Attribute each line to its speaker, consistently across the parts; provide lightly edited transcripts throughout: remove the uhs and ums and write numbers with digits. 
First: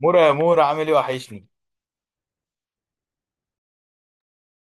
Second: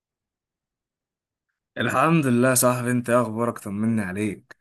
Speaker 1: مورا يا مورا عامل ايه؟ وحشني.
Speaker 2: الحمد لله يا صاحبي، انت ايه اخبارك؟ طمني عليك.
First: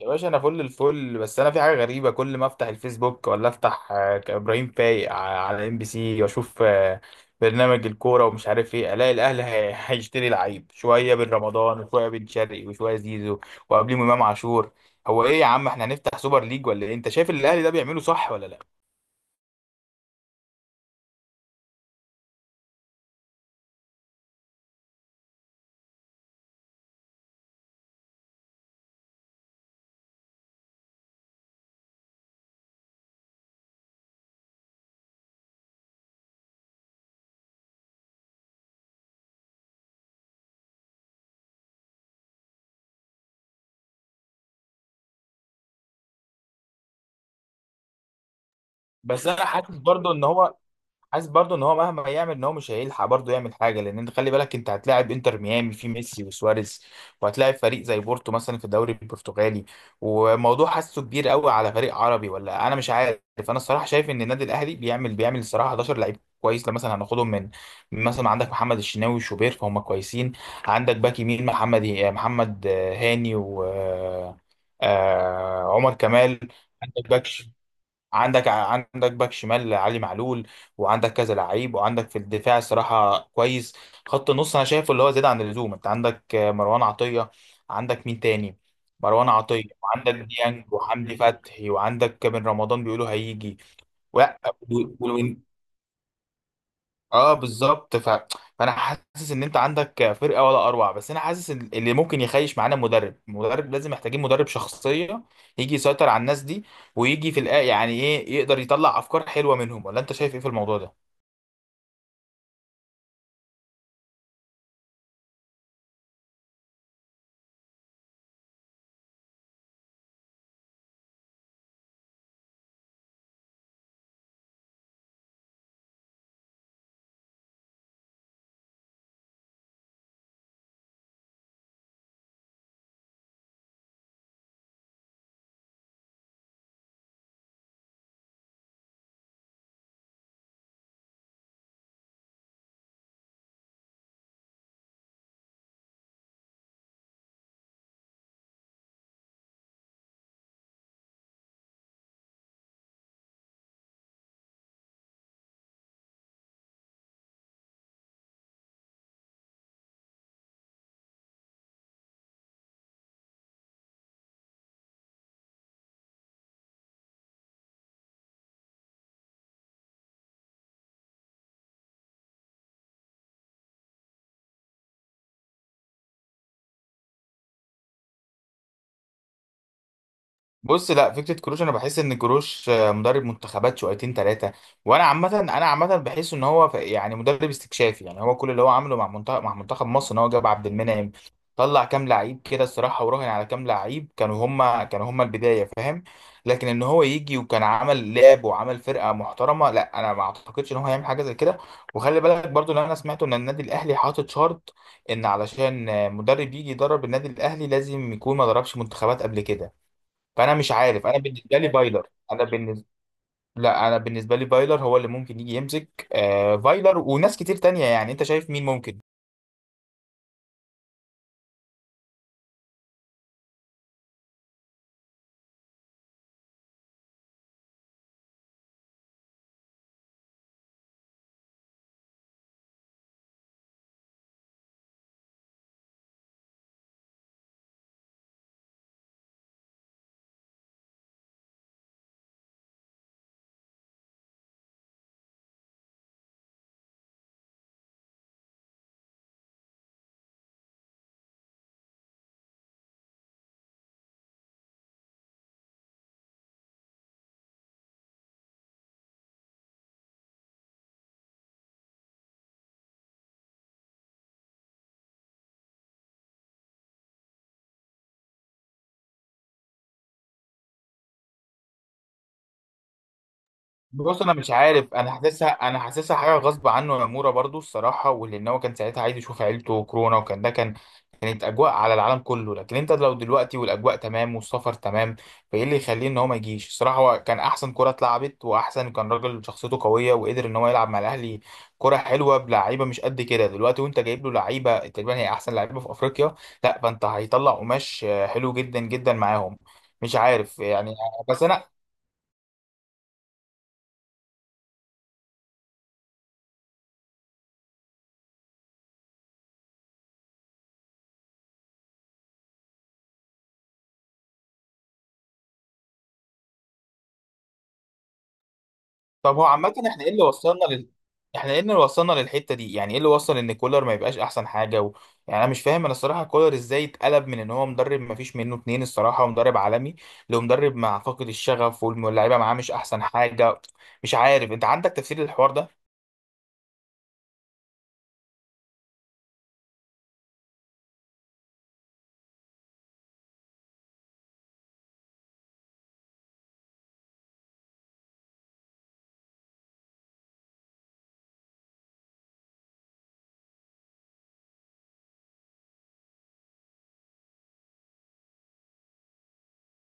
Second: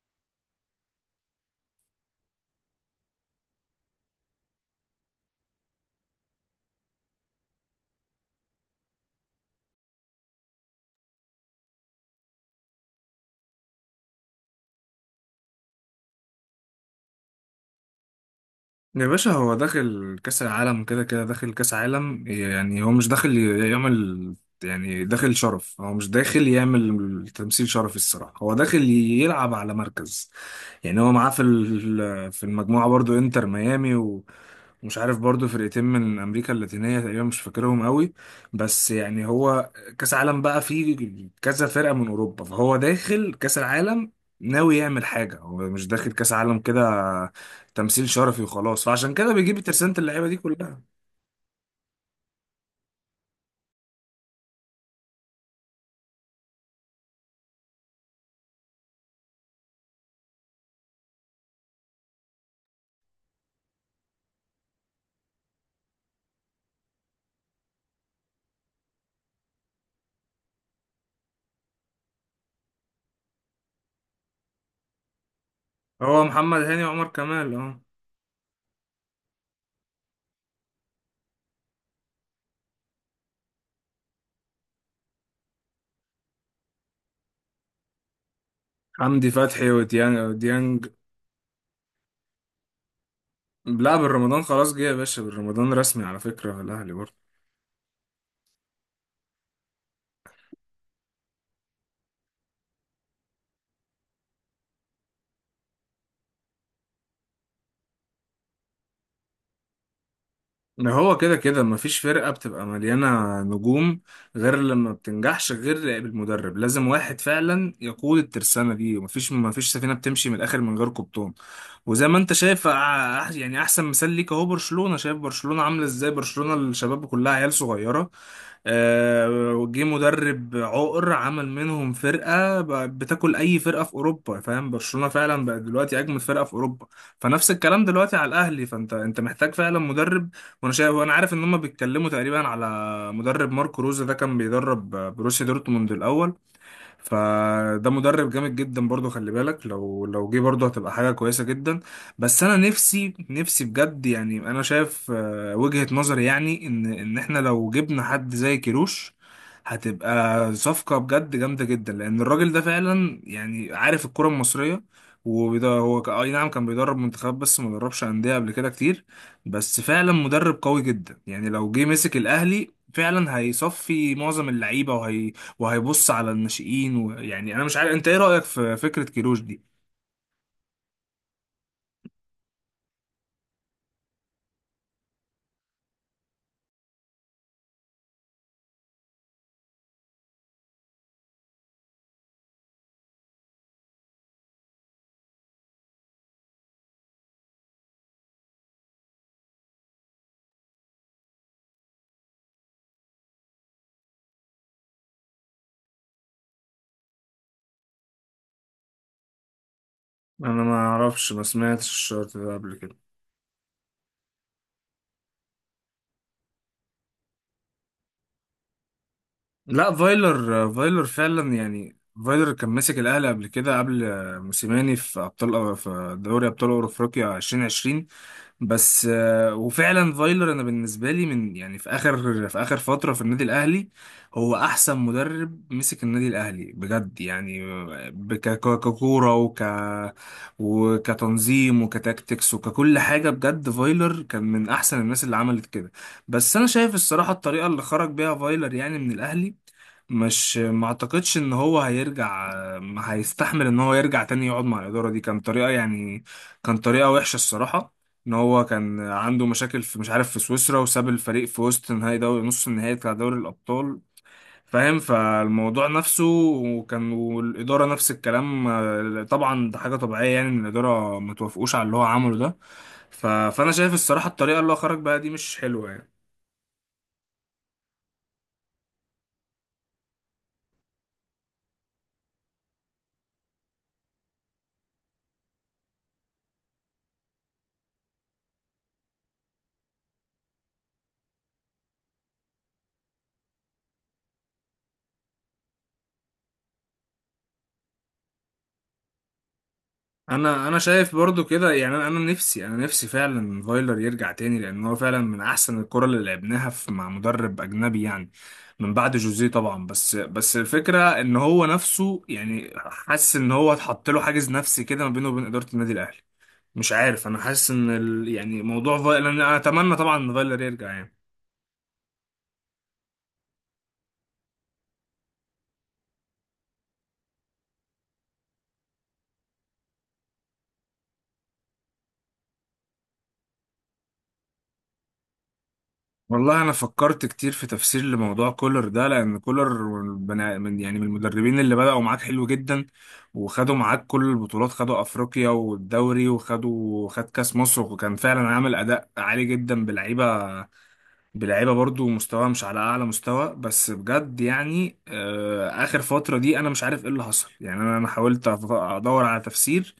Speaker 1: يا باشا انا فل الفل. بس انا في حاجه غريبه، كل ما افتح الفيسبوك ولا افتح ابراهيم فايق على ام بي سي واشوف برنامج الكوره، ومش عارف ايه. الاقي الاهلي هيشتري لعيب، شويه بن رمضان وشويه بن شرقي وشويه زيزو وقبليهم امام عاشور. هو ايه يا عم؟ احنا هنفتح سوبر ليج ولا ايه؟ انت شايف اللي الاهلي ده بيعمله صح ولا لا؟
Speaker 2: يا باشا هو داخل كأس العالم، كده كده داخل كأس عالم، يعني هو مش داخل يعمل، يعني داخل شرف، هو مش داخل يعمل تمثيل شرفي الصراحة، هو داخل يلعب على مركز. يعني هو معاه في المجموعة برضو انتر ميامي ومش عارف برضو فرقتين من أمريكا اللاتينية تقريبا، مش فاكرهم قوي. بس يعني هو كأس عالم بقى فيه كذا فرقة من أوروبا، فهو داخل كأس العالم ناوي يعمل حاجة، هو مش داخل كأس عالم كده تمثيل شرفي وخلاص، فعشان
Speaker 1: بس
Speaker 2: كده
Speaker 1: انا
Speaker 2: بيجيب
Speaker 1: حاسس
Speaker 2: ترسانة
Speaker 1: برضو ان
Speaker 2: اللعيبة دي
Speaker 1: هو
Speaker 2: كلها.
Speaker 1: حاسس برضو ان هو مهما يعمل ان هو مش هيلحق برضو يعمل حاجه، لان انت خلي بالك انت هتلاعب انتر ميامي في ميسي وسواريز، وهتلاعب فريق زي بورتو مثلا في الدوري البرتغالي، وموضوع حاسه كبير قوي على فريق عربي، ولا انا مش عارف. انا الصراحه شايف ان النادي الاهلي بيعمل الصراحه 11 لعيب كويس، لما مثلا هناخدهم من مثلا عندك محمد الشناوي وشوبير، فهم كويسين. عندك باك يمين محمد هاني، و عمر
Speaker 2: هو
Speaker 1: كمال.
Speaker 2: محمد هاني وعمر
Speaker 1: عندك باك
Speaker 2: كمال، اه.
Speaker 1: عندك باك شمال علي معلول، وعندك كذا لعيب، وعندك في الدفاع صراحة كويس. خط النص انا شايفه اللي هو زيادة عن اللزوم، انت عندك مروان عطية، عندك مين تاني؟ مروان
Speaker 2: حمدي
Speaker 1: عطية،
Speaker 2: فتحي
Speaker 1: وعندك
Speaker 2: وديانج
Speaker 1: ديانج،
Speaker 2: وديانج.
Speaker 1: وحمدي فتحي، وعندك بن رمضان بيقولوا هيجي
Speaker 2: لا،
Speaker 1: و-
Speaker 2: بالرمضان خلاص جه يا باشا، بالرمضان رسمي على فكرة الأهلي برضه.
Speaker 1: اه بالظبط. فانا حاسس ان انت عندك فرقه ولا اروع، بس انا حاسس إن اللي ممكن يخيش معانا مدرب لازم، محتاجين مدرب شخصيه يجي يسيطر على الناس دي، ويجي في الآ يعني ايه يقدر يطلع افكار حلوه منهم، ولا انت شايف ايه في الموضوع
Speaker 2: إن
Speaker 1: ده؟
Speaker 2: هو كده كده مفيش فرقة بتبقى مليانة نجوم غير لما بتنجحش غير بالمدرب، لازم واحد فعلا يقود الترسانة دي، مفيش سفينة بتمشي من الآخر من غير قبطان. وزي ما انت شايف يعني أحسن مثال ليك أهو برشلونة، شايف برشلونة عاملة ازاي؟ برشلونة الشباب كلها عيال صغيرة، جه مدرب عقر عمل منهم فرقة بتاكل أي فرقة في أوروبا، فاهم؟ برشلونة فعلا بقى دلوقتي أجمل فرقة في أوروبا، فنفس الكلام دلوقتي على الأهلي، فأنت محتاج فعلا مدرب. وانا شايف وانا عارف ان هم بيتكلموا تقريبا على مدرب ماركو روزا، ده كان بيدرب بروسيا دورتموند الاول، فده مدرب جامد جدا برضو، خلي بالك لو جه برضو هتبقى حاجة كويسة جدا. بس انا نفسي بجد، يعني انا شايف وجهة نظري يعني ان احنا لو جبنا حد زي كيروش هتبقى صفقة بجد جامدة جدا، لان الراجل ده فعلا يعني عارف الكرة المصرية. وده هو اي نعم كان بيدرب منتخبات بس ما دربش أندية قبل كده كتير، بس فعلا مدرب قوي جدا، يعني لو جه مسك الأهلي فعلا هيصفي معظم اللعيبة وهيبص على الناشئين. ويعني انا مش عارف انت ايه رأيك في فكرة كيروش دي؟
Speaker 1: بص، لا، فكره كروش، انا بحس ان كروش مدرب منتخبات شويتين ثلاثه. وانا عامه انا عامه بحس ان هو يعني مدرب استكشافي، يعني هو كل اللي هو عمله مع منتخب مصر ان هو جاب عبد المنعم، طلع كام لعيب كده الصراحه، وراهن على كام لعيب كانوا هما البدايه، فاهم؟ لكن ان هو يجي وكان عمل لعب وعمل فرقه محترمه، لا انا ما اعتقدش ان هو هيعمل حاجه زي كده. وخلي بالك برضو ان انا سمعت ان النادي الاهلي حاطط شرط ان علشان مدرب يجي يدرب النادي الاهلي لازم يكون ما دربش منتخبات قبل كده، فانا
Speaker 2: انا
Speaker 1: مش
Speaker 2: ما
Speaker 1: عارف. انا
Speaker 2: اعرفش، ما
Speaker 1: بالنسبه لي
Speaker 2: سمعتش
Speaker 1: فايلر
Speaker 2: الشرط
Speaker 1: انا
Speaker 2: ده قبل
Speaker 1: بالنسبه
Speaker 2: كده.
Speaker 1: لا، انا بالنسبه لي فايلر هو اللي ممكن يجي يمسك، آه فايلر وناس كتير تانية، يعني انت شايف مين ممكن؟
Speaker 2: لا، فايلر فعلا يعني، فايلر كان ماسك الاهلي قبل كده، قبل موسيماني، في ابطال، في دوري ابطال افريقيا 2020. بس وفعلا فايلر انا بالنسبه لي من، يعني في اخر في اخر فتره في النادي الاهلي هو احسن مدرب مسك النادي الاهلي بجد يعني. ككوره وكتنظيم وكتاكتكس وككل حاجه، بجد فايلر كان من احسن الناس اللي عملت كده. بس انا شايف الصراحه الطريقه اللي خرج بيها فايلر يعني من الاهلي، مش ما اعتقدش ان هو هيرجع، ما هيستحمل ان هو يرجع تاني يقعد مع الاداره دي. كان طريقه يعني، كان طريقه وحشه الصراحه، ان هو كان عنده مشاكل في، مش عارف، في سويسرا، وساب الفريق في وسط نهائي دوري، نص النهائي بتاع دوري الابطال، فاهم؟ فالموضوع نفسه وكان والاداره نفس الكلام، طبعا ده حاجه طبيعيه يعني ان الاداره ما توافقوش على اللي هو عمله ده. فانا شايف
Speaker 1: بص،
Speaker 2: الصراحه
Speaker 1: انا مش
Speaker 2: الطريقه اللي هو
Speaker 1: عارف،
Speaker 2: خرج بقى دي مش
Speaker 1: انا
Speaker 2: حلوه يعني.
Speaker 1: حاسسها حاجه غصب عنه يا مورا برضو الصراحه، ولان هو كان ساعتها عايز يشوف عيلته وكورونا، وكان ده كان كانت اجواء على العالم كله، لكن انت لو دلوقتي والاجواء تمام والسفر تمام، فايه اللي يخليه ان هو ما يجيش الصراحه؟ هو كان احسن كره اتلعبت، واحسن، كان راجل شخصيته قويه، وقدر ان هو يلعب مع الاهلي كره حلوه بلعيبه مش قد كده دلوقتي، وانت جايب له لعيبه تقريبا هي احسن لعيبه في افريقيا، لا فانت هيطلع قماش حلو جدا جدا معاهم، مش عارف
Speaker 2: انا
Speaker 1: يعني.
Speaker 2: شايف
Speaker 1: بس
Speaker 2: برضو كده،
Speaker 1: انا
Speaker 2: يعني انا نفسي، انا نفسي فعلا فايلر يرجع تاني، لان هو فعلا من احسن الكرة اللي لعبناها في، مع مدرب اجنبي يعني، من بعد جوزيه طبعا. بس الفكرة ان هو نفسه يعني حاسس ان هو اتحط له حاجز نفسي كده ما بينه وبين ادارة النادي الاهلي. مش عارف، انا حاسس ان ال، يعني موضوع فايلر
Speaker 1: طب هو
Speaker 2: انا
Speaker 1: عامة
Speaker 2: اتمنى
Speaker 1: احنا ايه
Speaker 2: طبعا
Speaker 1: اللي
Speaker 2: ان فايلر
Speaker 1: وصلنا
Speaker 2: يرجع
Speaker 1: لل...
Speaker 2: يعني.
Speaker 1: احنا ايه اللي وصلنا للحتة دي؟ يعني ايه اللي وصل ان كولر ما يبقاش احسن حاجة؟ يعني انا مش فاهم، انا الصراحة كولر ازاي اتقلب من ان هو مدرب ما فيش منه اتنين الصراحة ومدرب عالمي، لمدرب مع فاقد الشغف واللاعيبة معاه مش احسن حاجة؟ مش عارف، انت عندك تفسير للحوار ده؟
Speaker 2: والله انا فكرت كتير في تفسير لموضوع كولر ده، لان كولر يعني من المدربين اللي بدأوا معاك حلو جدا، وخدوا معاك كل البطولات، خدوا افريقيا والدوري وخدوا، خد كاس مصر، وكان فعلا عامل اداء عالي جدا بلعيبه، بلعيبه برضو مستواها مش على اعلى مستوى. بس بجد يعني، اخر فتره دي انا مش عارف ايه اللي حصل يعني. انا حاولت ادور على تفسير،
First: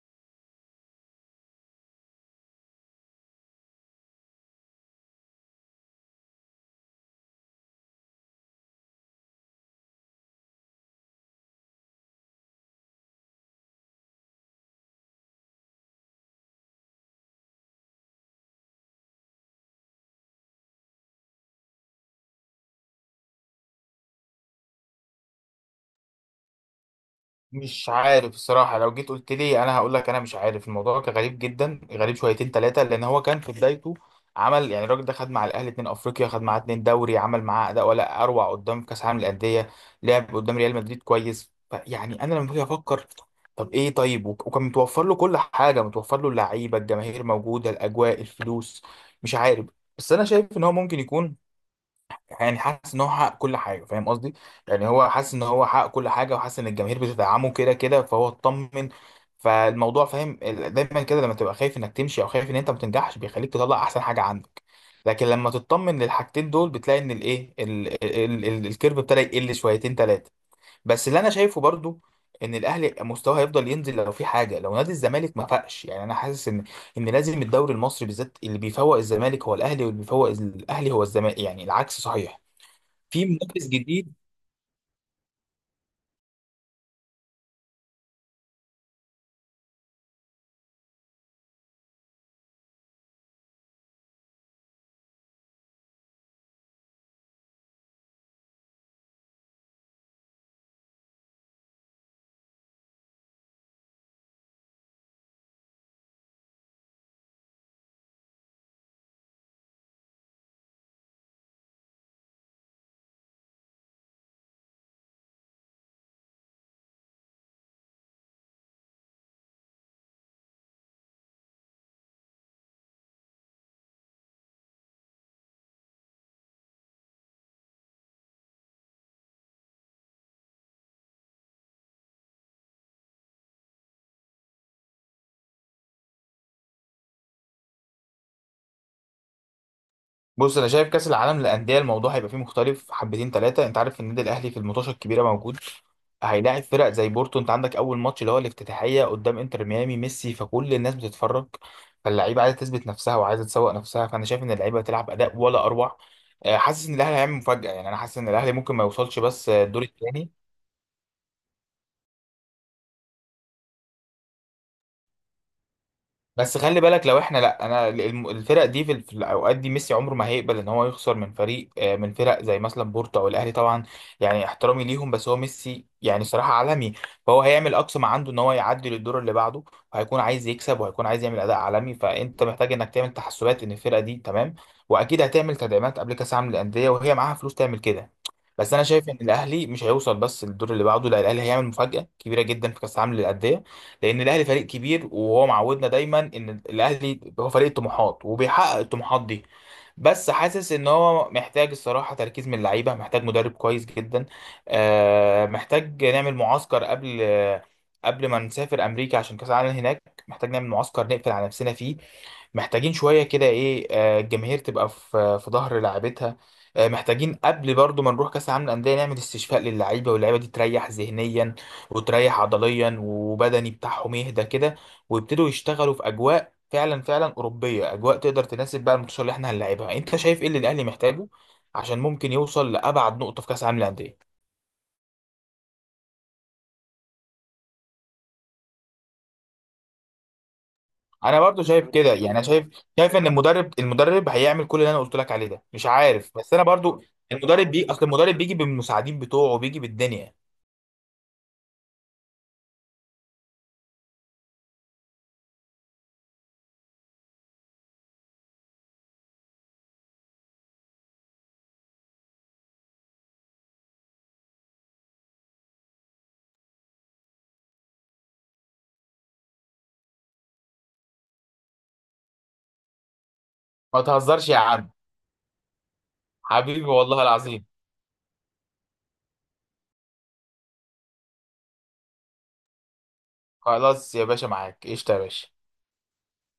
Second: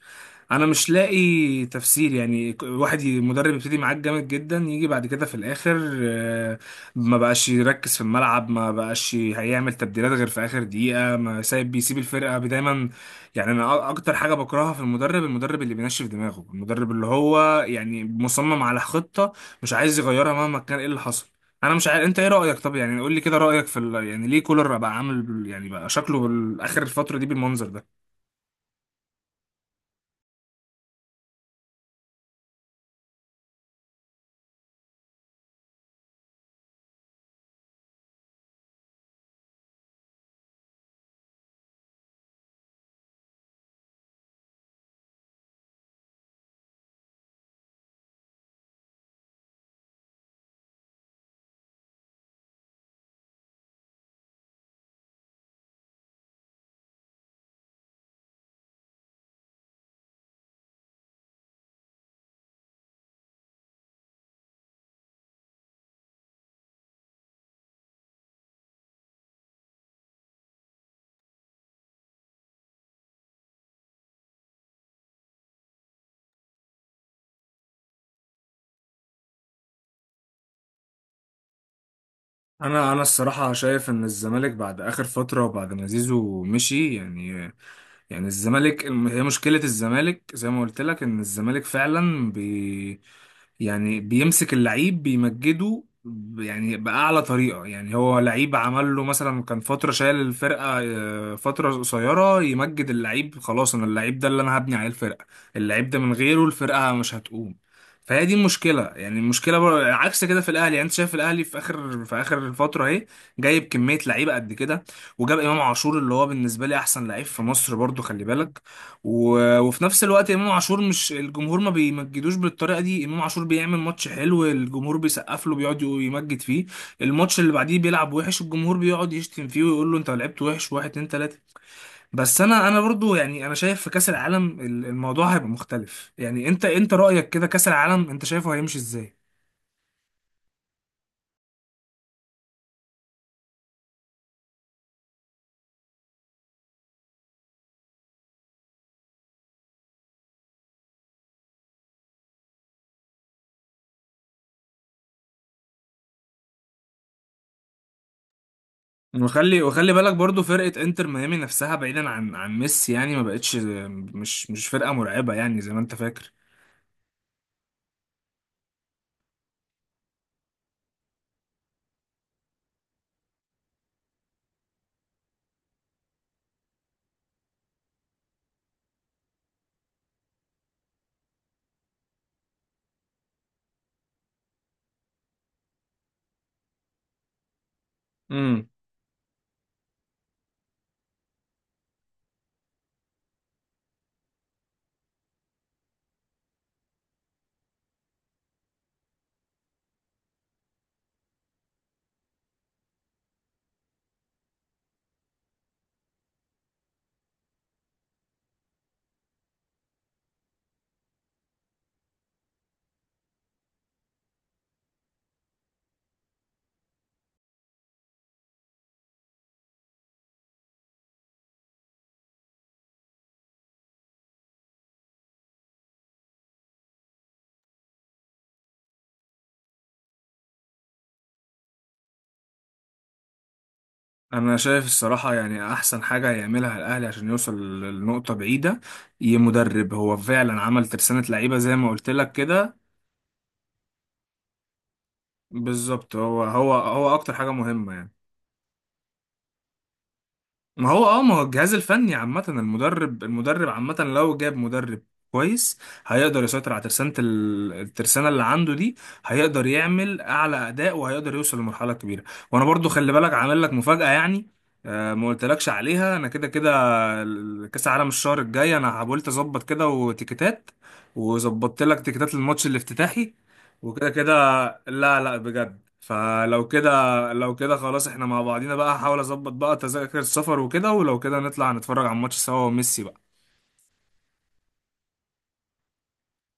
Speaker 2: انا مش لاقي تفسير. يعني مدرب يبتدي معاك جامد جدا، يجي بعد كده في الاخر ما بقاش يركز في الملعب، ما بقاش هيعمل تبديلات غير في اخر دقيقه، ما سايب، بيسيب الفرقه دايما. يعني اكتر حاجه بكرهها في المدرب، المدرب اللي بينشف دماغه، المدرب اللي هو يعني مصمم على خطه مش عايز يغيرها مهما كان ايه اللي حصل. انا مش عارف انت ايه رايك؟ طب يعني قول لي كده رايك يعني ليه كولر بقى عامل يعني بقى شكله اخر الفتره دي بالمنظر
Speaker 1: مش
Speaker 2: ده؟
Speaker 1: عارف الصراحة، لو جيت قلت لي أنا هقول لك أنا مش عارف. الموضوع كان غريب جدا، غريب شويتين ثلاثة، لأن هو كان في بدايته عمل، يعني الراجل ده خد مع الأهلي اتنين أفريقيا، خد معاه اتنين دوري، عمل معاه أداء ولا أروع قدام كأس العالم للأندية، لعب قدام ريال مدريد كويس، يعني أنا لما باجي أفكر، طب إيه؟ طيب، وكان متوفر له كل حاجة، متوفر له اللعيبة، الجماهير موجودة، الأجواء، الفلوس، مش عارف. بس أنا شايف إن هو ممكن يكون، يعني حاسس ان هو حقق كل حاجه، فاهم قصدي؟ يعني هو حاسس ان هو حقق كل حاجه، وحاسس ان الجماهير بتدعمه كده كده، فهو اطمن فالموضوع، فاهم؟ دايما كده لما تبقى خايف انك تمشي او خايف ان انت ما تنجحش بيخليك تطلع احسن حاجه عندك، لكن لما تطمن للحاجتين دول بتلاقي ان الايه ال- ال- ال- الكيرف ابتدى يقل شويتين ثلاثه. بس اللي انا شايفه برضو ان الاهلي مستواه هيفضل ينزل لو في حاجه، لو نادي الزمالك ما فاقش، يعني انا حاسس ان لازم الدوري المصري بالذات، اللي بيفوق الزمالك هو الاهلي، واللي بيفوق الاهلي هو الزمالك، يعني العكس صحيح،
Speaker 2: انا
Speaker 1: في
Speaker 2: الصراحه
Speaker 1: منافس
Speaker 2: شايف ان
Speaker 1: جديد.
Speaker 2: الزمالك بعد اخر فتره وبعد ما زيزو مشي يعني، يعني الزمالك هي مشكله الزمالك زي ما قلت لك، ان الزمالك فعلا يعني بيمسك اللعيب بيمجده يعني باعلى طريقه، يعني هو لعيب عمل له مثلا، كان فتره شايل الفرقه فتره قصيره، يمجد اللعيب خلاص، انا اللعيب ده اللي انا هبني عليه الفرقه، اللعيب ده من غيره الفرقه مش هتقوم. فهي دي المشكله، يعني المشكله عكس كده في الاهلي. يعني انت شايف الاهلي في اخر في اخر فتره اهي جايب كميه لعيبه قد كده، وجاب امام عاشور اللي هو بالنسبه لي احسن لعيب في مصر برضو، خلي بالك. وفي نفس الوقت امام عاشور مش، الجمهور ما بيمجدوش بالطريقه دي، امام عاشور بيعمل ماتش حلو الجمهور بيسقف له بيقعد يمجد فيه، الماتش اللي بعديه بيلعب وحش الجمهور بيقعد يشتم فيه ويقول له انت لعبت وحش واحد اتنين تلاته. بس انا برضو يعني انا شايف في كاس العالم الموضوع هيبقى مختلف. يعني انت رايك كده كاس العالم انت شايفه هيمشي ازاي؟
Speaker 1: بص انا شايف كاس العالم للانديه الموضوع هيبقى فيه مختلف حبتين ثلاثه، انت عارف النادي الاهلي في الماتشات الكبيره موجود، هيلاعب فرق زي بورتو، انت عندك اول ماتش اللي هو الافتتاحيه قدام انتر ميامي ميسي، فكل الناس بتتفرج، فاللعيبه عايزه تثبت نفسها وعايزه تسوق نفسها، فانا شايف ان اللعيبه هتلعب اداء ولا اروع، حاسس ان الاهلي هيعمل مفاجاه، يعني انا حاسس ان الاهلي ممكن ما يوصلش بس
Speaker 2: وخلي
Speaker 1: الدور
Speaker 2: وخلي بالك
Speaker 1: الثاني.
Speaker 2: برضو فرقة انتر ميامي نفسها، بعيدا عن عن ميسي يعني ما بقتش، مش فرقة مرعبة يعني زي ما انت فاكر.
Speaker 1: بس خلي بالك لو احنا لا انا الم- الفرق دي في الاوقات دي، ميسي عمره ما هيقبل ان هو يخسر من فريق آه، من فرق زي مثلا بورتو او الاهلي طبعا، يعني احترامي ليهم، بس هو ميسي يعني صراحة عالمي، فهو هيعمل اقصى ما عنده ان هو يعدي للدور اللي بعده، وهيكون عايز يكسب، وهيكون عايز يعمل اداء عالمي، فانت محتاج انك تعمل تحسبات ان الفرقة دي تمام، واكيد هتعمل تدعيمات قبل كاس عالم للاندية، وهي معاها فلوس تعمل كده.
Speaker 2: امم،
Speaker 1: بس انا شايف ان الاهلي مش هيوصل بس للدور اللي بعده، لا الاهلي هيعمل مفاجأة كبيرة جدا في كاس عالم للاندية، لان الاهلي فريق كبير، وهو معودنا دايما ان الاهلي هو فريق الطموحات وبيحقق الطموحات دي. بس حاسس ان هو محتاج الصراحه تركيز من اللعيبه، محتاج مدرب كويس جدا، محتاج نعمل معسكر قبل ما نسافر امريكا عشان كاس العالم هناك، محتاج نعمل معسكر نقفل على نفسنا فيه، محتاجين شوية كده ايه، الجماهير تبقى في ظهر لاعبتها، محتاجين قبل برضو ما نروح كأس العالم للأندية نعمل استشفاء للعيبة، واللعيبة دي تريح ذهنيا وتريح عضليا، وبدني بتاعهم يهدى كده، ويبتدوا يشتغلوا في أجواء فعلا فعلا أوروبية، أجواء تقدر تناسب بقى الماتشات اللي احنا هنلعبها. أنت شايف ايه اللي الأهلي محتاجه عشان ممكن يوصل لأبعد نقطة في كأس العالم للأندية؟
Speaker 2: انا شايف الصراحة يعني احسن حاجة هيعملها الاهلي عشان يوصل لنقطة بعيدة ي مدرب، هو فعلا عمل ترسانة
Speaker 1: انا برضو
Speaker 2: لعيبة زي
Speaker 1: شايف
Speaker 2: ما
Speaker 1: كده،
Speaker 2: قلت
Speaker 1: يعني
Speaker 2: لك
Speaker 1: انا شايف
Speaker 2: كده.
Speaker 1: شايف ان المدرب هيعمل كل اللي انا قلت لك عليه ده، مش
Speaker 2: بالظبط،
Speaker 1: عارف،
Speaker 2: هو
Speaker 1: بس انا
Speaker 2: هو
Speaker 1: برضو،
Speaker 2: هو اكتر حاجة
Speaker 1: المدرب بي
Speaker 2: مهمة
Speaker 1: اصل
Speaker 2: يعني.
Speaker 1: المدرب بيجي بالمساعدين بتوعه، بيجي بالدنيا.
Speaker 2: ما هو اه، ما هو الجهاز الفني عامة، المدرب، المدرب عامة لو جاب مدرب كويس هيقدر يسيطر على ترسانة الترسانة اللي عنده دي، هيقدر يعمل أعلى أداء وهيقدر يوصل لمرحلة كبيرة. وأنا برضو خلي بالك عامل لك مفاجأة يعني. آه، ما قلتلكش عليها. أنا كده كده كاس العالم الشهر الجاي انا حاولت اظبط كده وتيكتات، وظبطت لك تيكتات للماتش الافتتاحي
Speaker 1: ما
Speaker 2: وكده كده.
Speaker 1: تهزرش يا عم.
Speaker 2: لا بجد؟ فلو
Speaker 1: حبيبي والله
Speaker 2: كده، لو
Speaker 1: العظيم.
Speaker 2: كده خلاص احنا مع بعضينا بقى، هحاول اظبط بقى تذاكر السفر وكده، ولو كده نطلع نتفرج على الماتش سوا وميسي بقى.
Speaker 1: خلاص يا باشا، معاك قشطة يا باشا.